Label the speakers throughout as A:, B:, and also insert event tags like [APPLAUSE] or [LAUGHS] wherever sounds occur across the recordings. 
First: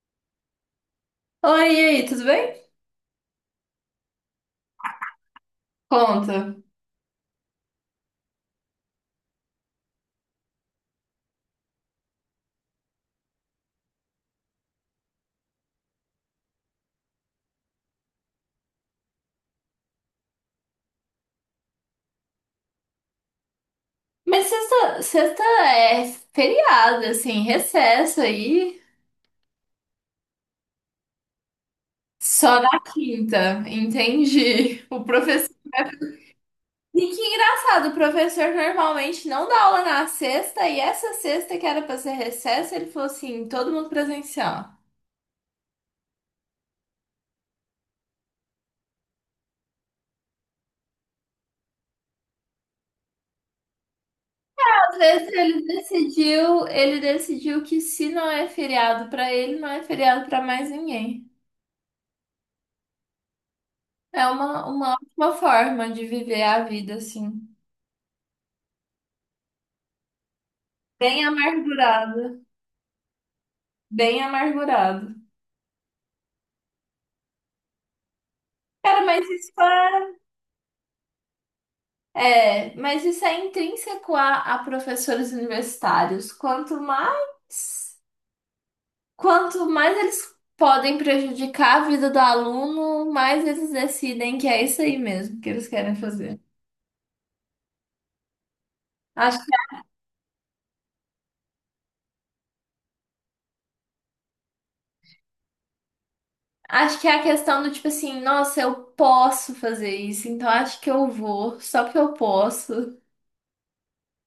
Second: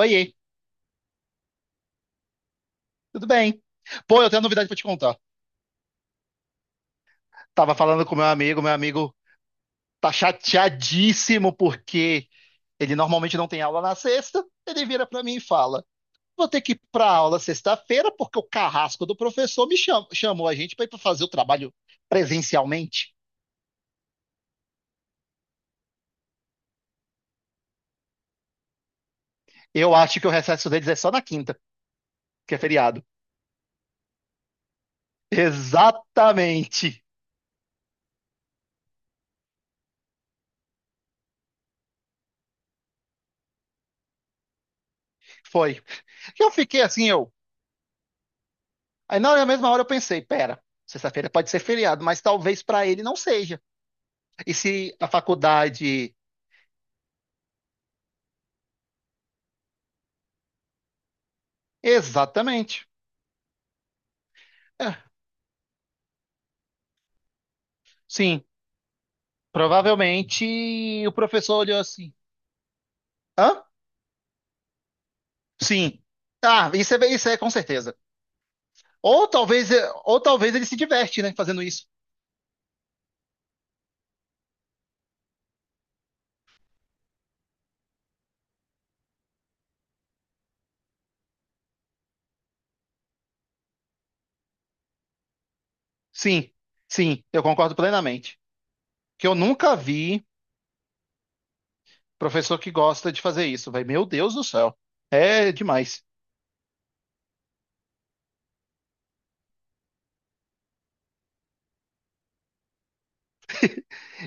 A: Oiê,
B: Oi, e aí, tudo bem?
A: tudo bem? Pô, eu tenho uma novidade pra te contar.
B: Conta.
A: Tava falando com meu amigo tá chateadíssimo porque ele normalmente não tem aula na sexta. Ele vira pra mim e fala: vou ter que ir pra aula sexta-feira porque o carrasco do professor chamou a gente pra ir pra fazer o trabalho presencialmente.
B: Mas sexta é feriado, assim, recesso aí.
A: Eu acho que o recesso deles é só na quinta, que é
B: Só na
A: feriado.
B: quinta, entendi. O professor. E
A: Exatamente.
B: que engraçado, o professor normalmente não dá aula na sexta, e essa sexta que era pra ser recesso, ele falou assim: todo mundo presencial.
A: Foi. Eu fiquei assim, eu. Aí na mesma hora eu pensei: pera, sexta-feira pode ser feriado, mas talvez pra ele não seja. E se
B: Às
A: a
B: vezes ele
A: faculdade.
B: decidiu, ele decidiu que se não é feriado pra ele, não é feriado pra mais ninguém.
A: Exatamente.
B: É uma
A: É,
B: ótima forma de viver a vida, assim.
A: sim. Provavelmente o
B: Bem
A: professor olhou assim.
B: amargurado,
A: Hã?
B: bem amargurado.
A: Sim. Ah, isso é com certeza.
B: Cara, mas
A: Ou
B: isso
A: talvez,
B: é,
A: ou talvez ele se diverte, né, fazendo isso.
B: é, mas isso é intrínseco a professores universitários. Quanto mais eles podem prejudicar a vida do aluno, mais eles decidem que é isso aí mesmo que eles querem fazer.
A: Sim, sim, eu concordo plenamente. Que eu
B: Acho,
A: nunca vi professor que gosta de fazer isso, velho. Meu Deus do céu. É demais.
B: acho que é a questão do tipo assim, nossa, eu posso fazer isso, então acho que eu vou, só porque eu posso.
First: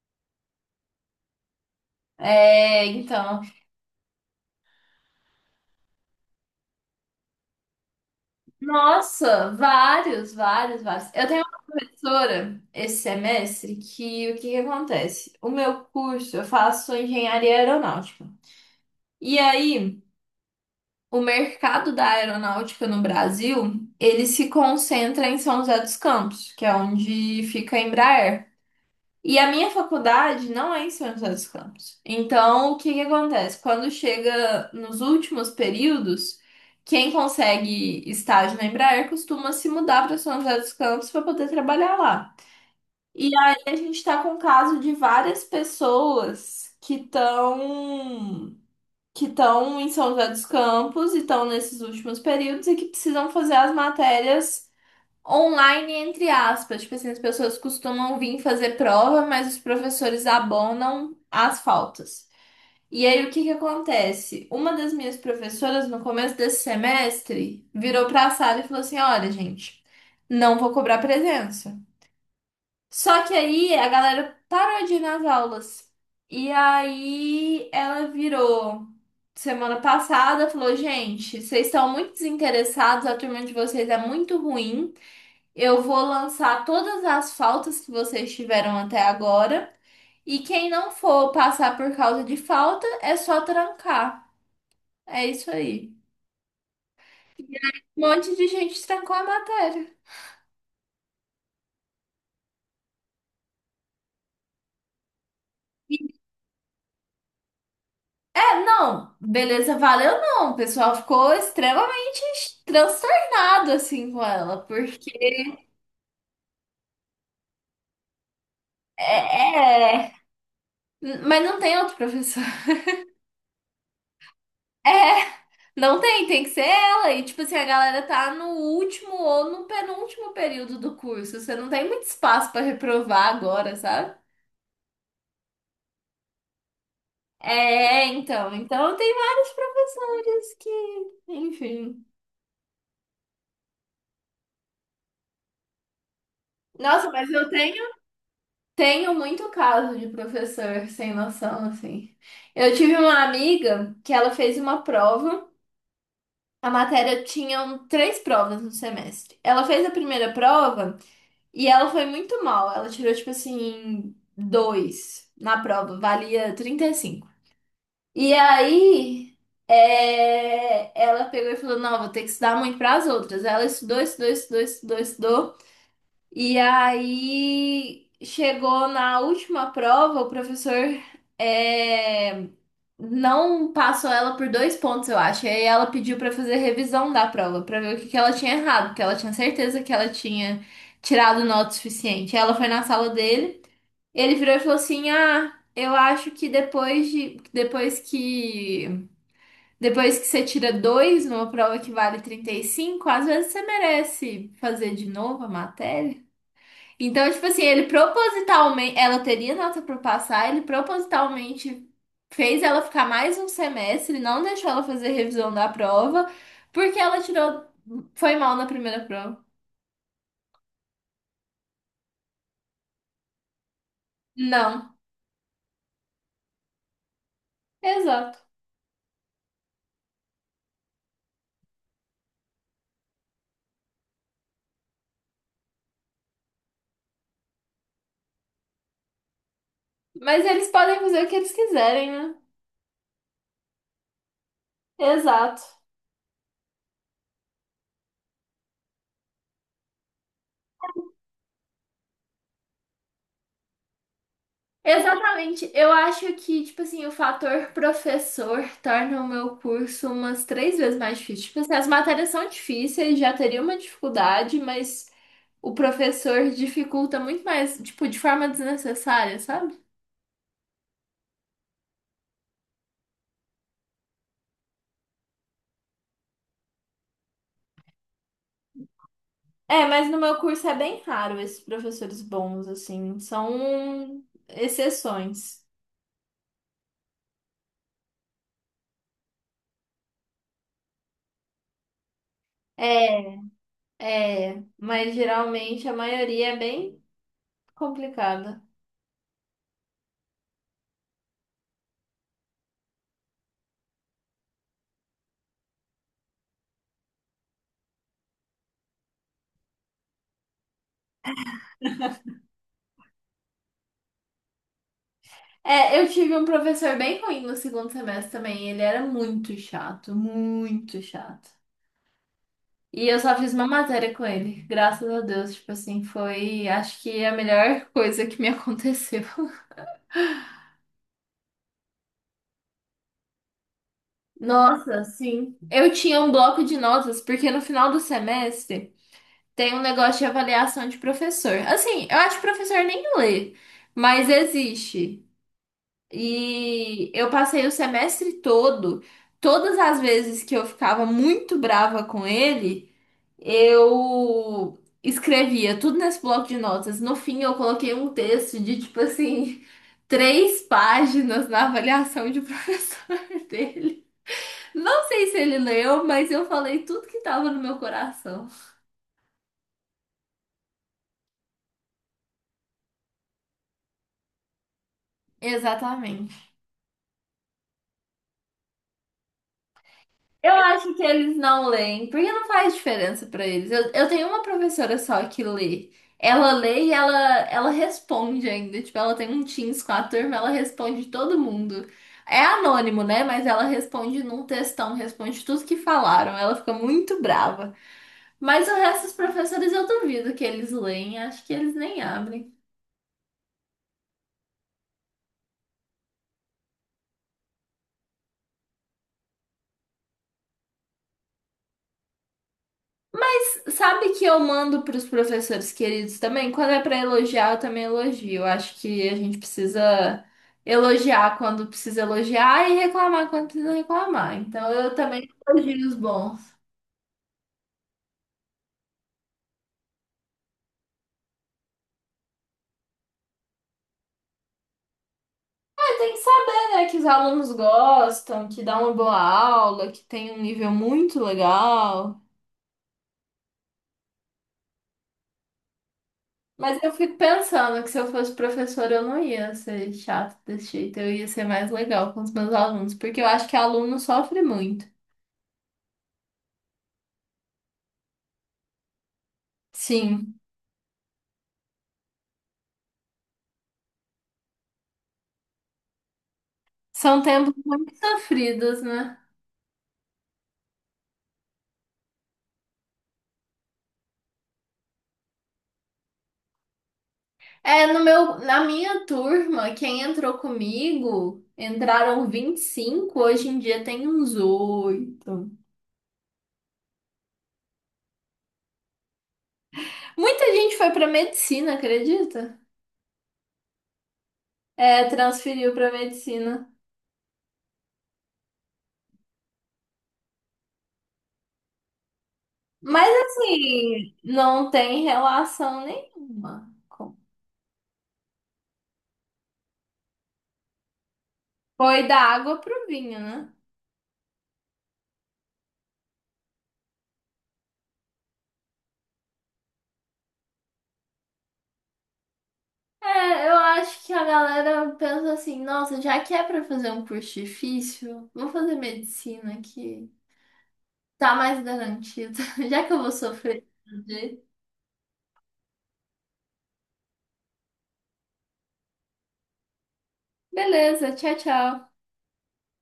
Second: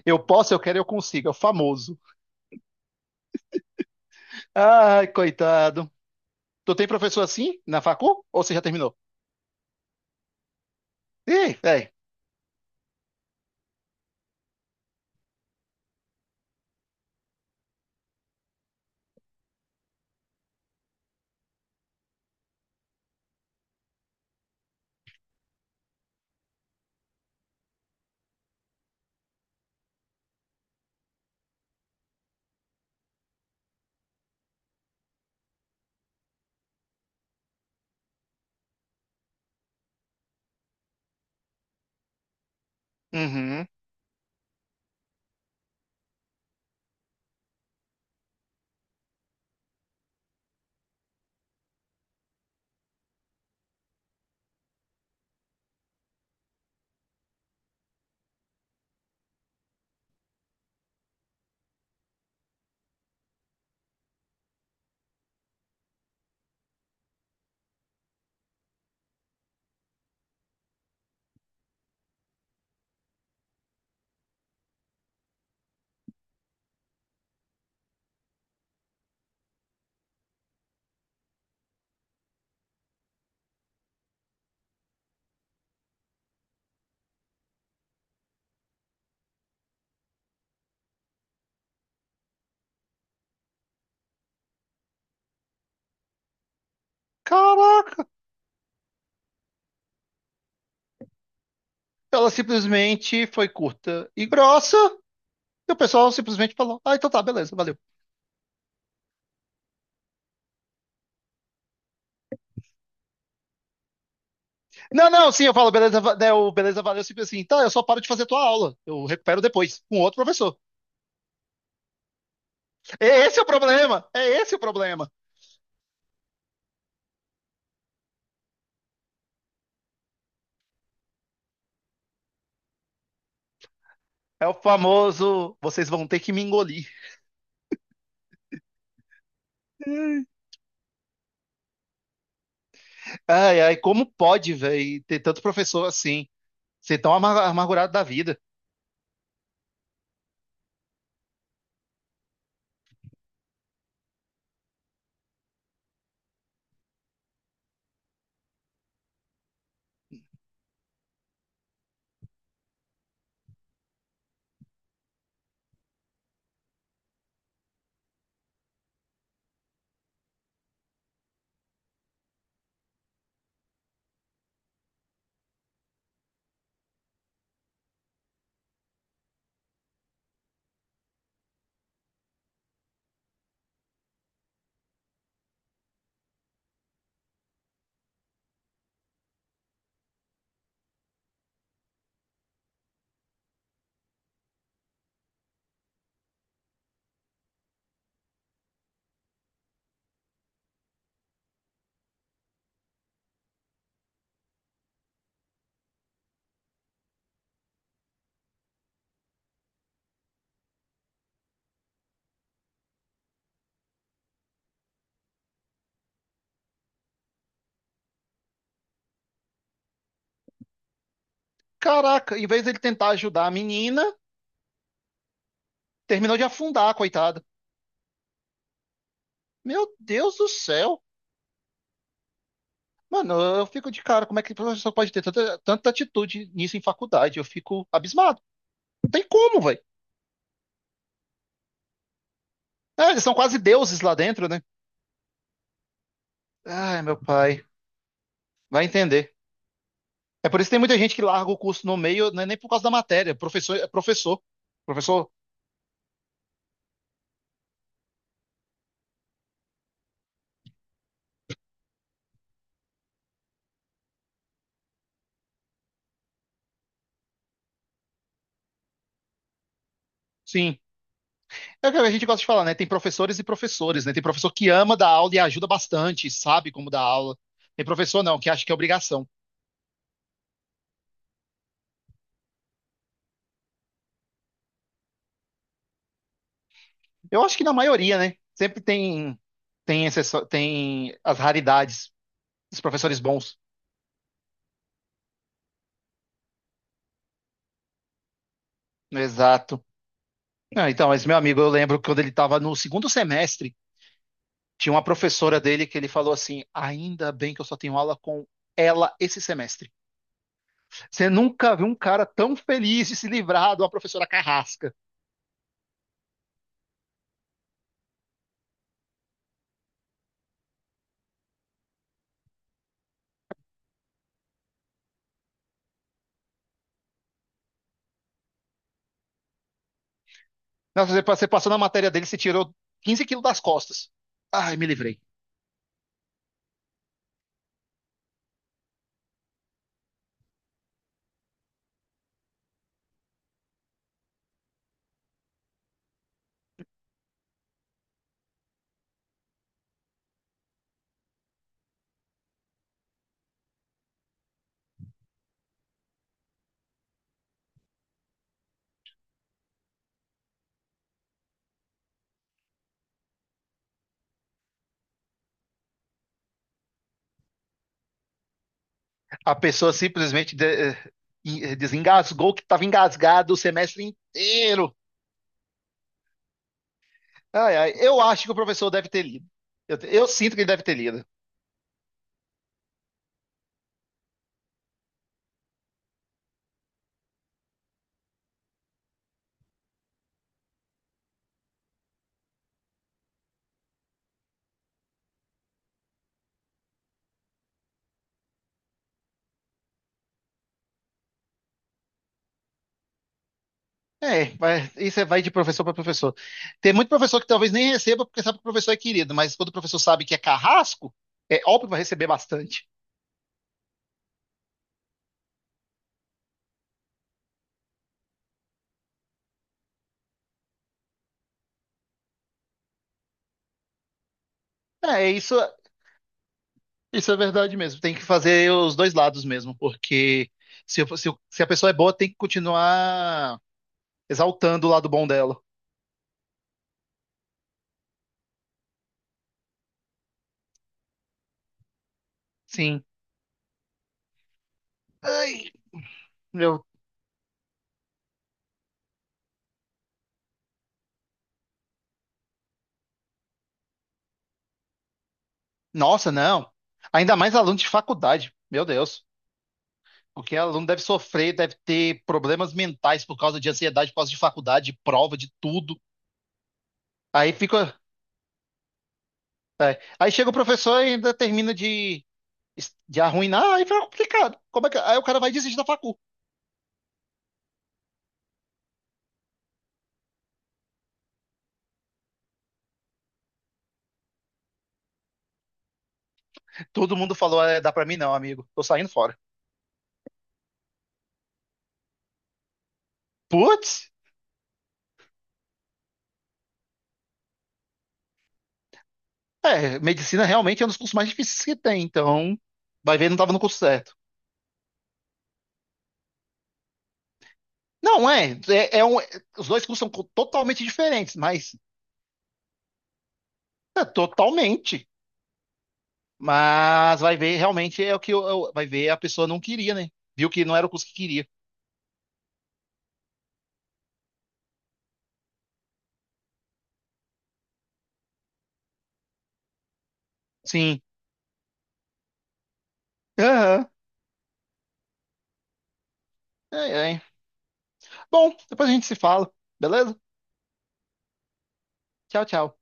A: Eu posso, eu quero, eu consigo. É o famoso.
B: É, então.
A: Ai, coitado. Tu tem professor assim na facu? Ou você já terminou?
B: Nossa, vários, vários, vários. Eu tenho
A: Ih,
B: uma
A: velho.
B: professora esse semestre que o que que acontece? O meu curso, eu faço engenharia aeronáutica. E aí, o mercado da aeronáutica no Brasil, ele se concentra em São José dos Campos, que é onde fica a Embraer. E a minha faculdade não é em São José dos Campos. Então, o que que acontece? Quando chega nos últimos períodos, quem consegue estágio na Embraer costuma se mudar para São José dos Campos para poder trabalhar lá. E aí
A: Uhum.
B: a gente está com o caso de várias pessoas que estão em São José dos Campos e estão nesses últimos períodos e que precisam fazer as matérias online, entre aspas. Tipo assim, as pessoas costumam vir fazer prova, mas os professores abonam as faltas. E aí, o que que acontece? Uma das minhas professoras, no começo desse semestre, virou pra sala e falou assim: Olha, gente, não vou cobrar presença. Só que aí a galera parou de ir nas aulas. E aí ela virou semana passada, falou: Gente, vocês estão muito desinteressados, a turma de vocês é muito ruim. Eu vou lançar todas as faltas que vocês tiveram até agora. E quem não for passar por causa de falta, é só trancar. É isso aí. Um
A: Caraca.
B: monte de gente trancou a matéria.
A: Ela simplesmente foi curta e grossa. E o pessoal simplesmente falou: ah, então tá, beleza, valeu.
B: É, não, beleza, valeu não. O pessoal ficou extremamente transtornado assim com ela, porque
A: Não, não, sim, eu falo, beleza, va- né, o beleza, valeu, sempre assim, tá, eu só paro de fazer tua aula. Eu
B: é,
A: recupero depois, com outro
B: é,
A: professor.
B: mas não tem outro professor. [LAUGHS]
A: É esse é o problema, é esse o problema.
B: É. Não tem, tem que ser ela. E, tipo assim, a galera tá no último ou no penúltimo período do curso. Você não tem muito espaço pra reprovar agora, sabe?
A: É o famoso, vocês vão ter que me engolir.
B: É, então. Então, tem vários professores enfim.
A: Ai, ai, como pode, velho, ter tanto professor assim, ser
B: Nossa,
A: tão amargurado da vida?
B: tenho muito caso de professor sem noção, assim. Eu tive uma amiga que ela fez uma prova. A matéria tinha três provas no semestre. Ela fez a primeira prova. E ela foi muito mal. Ela tirou, tipo assim, dois na prova. Valia 35. E cinco. E aí, ela pegou e falou: Não, vou ter que estudar muito para as outras. Ela estudou. E aí, chegou na última prova, o professor. é, não passou ela por dois pontos, eu acho. E aí ela pediu pra fazer revisão da prova, pra ver o que que ela tinha errado, porque ela tinha certeza que ela tinha tirado nota o suficiente. Ela foi na sala dele, ele virou e falou assim: "Ah, eu acho que depois que você tira dois numa prova que vale 35 às vezes você merece fazer de novo a matéria". Então, tipo assim, ela teria nota pra passar, ele propositalmente fez ela ficar mais um semestre, não deixou ela fazer revisão da prova, porque foi mal na primeira prova.
A: Caraca, em vez dele tentar ajudar a menina,
B: Não,
A: terminou de afundar, coitada.
B: exato.
A: Meu Deus do céu. Mano, eu fico de cara, como é que o professor pode ter tanta atitude nisso em faculdade? Eu fico abismado. Não tem como, velho.
B: Mas eles podem fazer o que eles quiserem, né?
A: É, eles são quase deuses lá dentro, né?
B: Exato.
A: Ai, meu pai. Vai entender. É por isso que tem muita gente que larga o curso no meio, não é nem por causa da matéria. Professor é professor. Professor,
B: Exatamente. Eu acho que, tipo assim, o fator professor torna o meu curso umas três vezes mais difícil. Tipo assim, as matérias são difíceis, já teria uma dificuldade, mas o professor dificulta muito mais, tipo, de forma desnecessária, sabe?
A: sim. É o que a gente gosta de falar, né? Tem professores e professores, né? Tem professor que ama dar aula e ajuda bastante, sabe como dar aula. Tem professor não, que acha que é obrigação.
B: É, mas no meu curso é bem raro esses professores bons, assim, são exceções.
A: Eu acho que na maioria, né? Sempre tem exceção, tem as raridades dos professores
B: É,
A: bons.
B: mas geralmente a maioria é bem complicada.
A: Exato. Não, então, mas meu amigo, eu lembro que quando ele estava no segundo semestre, tinha uma professora dele que ele falou assim: ainda bem que eu só tenho aula com ela esse semestre. Você nunca viu um cara tão feliz de se livrar de uma professora carrasca.
B: É, eu tive um professor bem ruim no segundo semestre também. Ele era muito chato, muito chato. E eu só fiz uma matéria com ele, graças a Deus. Tipo assim, foi, acho que a melhor coisa que me [LAUGHS] aconteceu.
A: Nossa, você passou na matéria dele, você tirou 15 quilos das costas. Ai, me
B: Nossa,
A: livrei.
B: sim. Eu tinha um bloco de notas, porque no final do semestre tem um negócio de avaliação de professor. Assim, eu acho que professor nem lê, mas existe. E eu passei o semestre todo, todas as vezes que eu ficava muito brava com ele, eu escrevia tudo nesse bloco de notas. No fim, eu coloquei um texto de tipo assim, [LAUGHS] três páginas na avaliação de professor [LAUGHS] dele. Não sei se ele leu, mas eu falei tudo que tava no meu coração.
A: A pessoa simplesmente de- eh, em- eh, desengasgou que estava engasgado o semestre inteiro.
B: Exatamente.
A: Ai, ai, eu acho que o professor deve ter lido. Eu
B: Eu
A: sinto que ele deve
B: acho
A: ter
B: que
A: lido.
B: eles não leem, porque não faz diferença pra eles. Eu tenho uma professora só que lê. Ela lê e ela, ela responde ainda. Tipo, ela tem um Teams com a turma, ela responde todo mundo. É anônimo, né? Mas ela responde num textão, responde tudo que falaram. Ela fica muito brava. Mas o resto dos professores eu duvido que eles leem. Acho que eles nem abrem.
A: É, vai de professor para professor. Tem muito professor que talvez nem receba porque sabe que o professor é querido, mas quando o professor sabe que é carrasco, é óbvio que vai receber bastante.
B: Sabe que eu mando para os professores queridos também? Quando é para elogiar, eu também elogio. Eu acho que a gente precisa elogiar quando precisa elogiar e reclamar quando precisa reclamar. Então eu também
A: É, isso,
B: elogio os bons.
A: isso é verdade mesmo. Tem que fazer os dois lados mesmo, porque se a pessoa é boa, tem que continuar exaltando o lado bom dela.
B: Mas tem que saber, né, que os alunos gostam, que dá uma boa aula, que tem um nível muito legal.
A: Sim. Ai,
B: Mas
A: meu,
B: eu fico pensando que se eu fosse professora, eu não ia ser chata desse jeito, eu ia ser mais legal com os meus alunos, porque eu acho que aluno sofre muito.
A: nossa, não. Ainda mais aluno de faculdade, meu Deus.
B: Sim.
A: Porque aluno deve sofrer, deve ter problemas mentais por causa de ansiedade, por causa de faculdade, de prova, de tudo.
B: São tempos
A: Aí
B: muito
A: fica.
B: sofridos, né?
A: Aí chega o professor e ainda termina de arruinar, aí fica complicado. Como é que... Aí o cara vai desistir da facu.
B: É, no meu, na minha turma, quem entrou comigo, entraram 25 hoje em dia tem uns 8.
A: Todo mundo falou, é, dá pra mim não, amigo. Tô saindo fora.
B: Muita gente foi pra medicina, acredita?
A: Putz,
B: É, transferiu pra medicina.
A: é, medicina realmente é um dos cursos mais difíceis que tem, então
B: Mas
A: vai ver, não tava no curso
B: assim,
A: certo.
B: não tem relação nenhuma. Com-
A: Não, é, é, é um... os dois cursos são totalmente diferentes, mas
B: Foi da água pro vinho, né?
A: é, totalmente. Mas vai ver, realmente é o que vai ver, a pessoa não queria, né? Viu que não era o curso que queria.
B: É, eu acho que a galera pensa assim, nossa, já que é pra fazer um curso difícil, vou fazer medicina aqui.
A: Sim.
B: Tá mais garantida. [LAUGHS] Já que eu vou sofrer.
A: Aham.
B: De-
A: É, é. Bom, depois a gente se fala, beleza?
B: Beleza, tchau, tchau.
A: Tchau, tchau.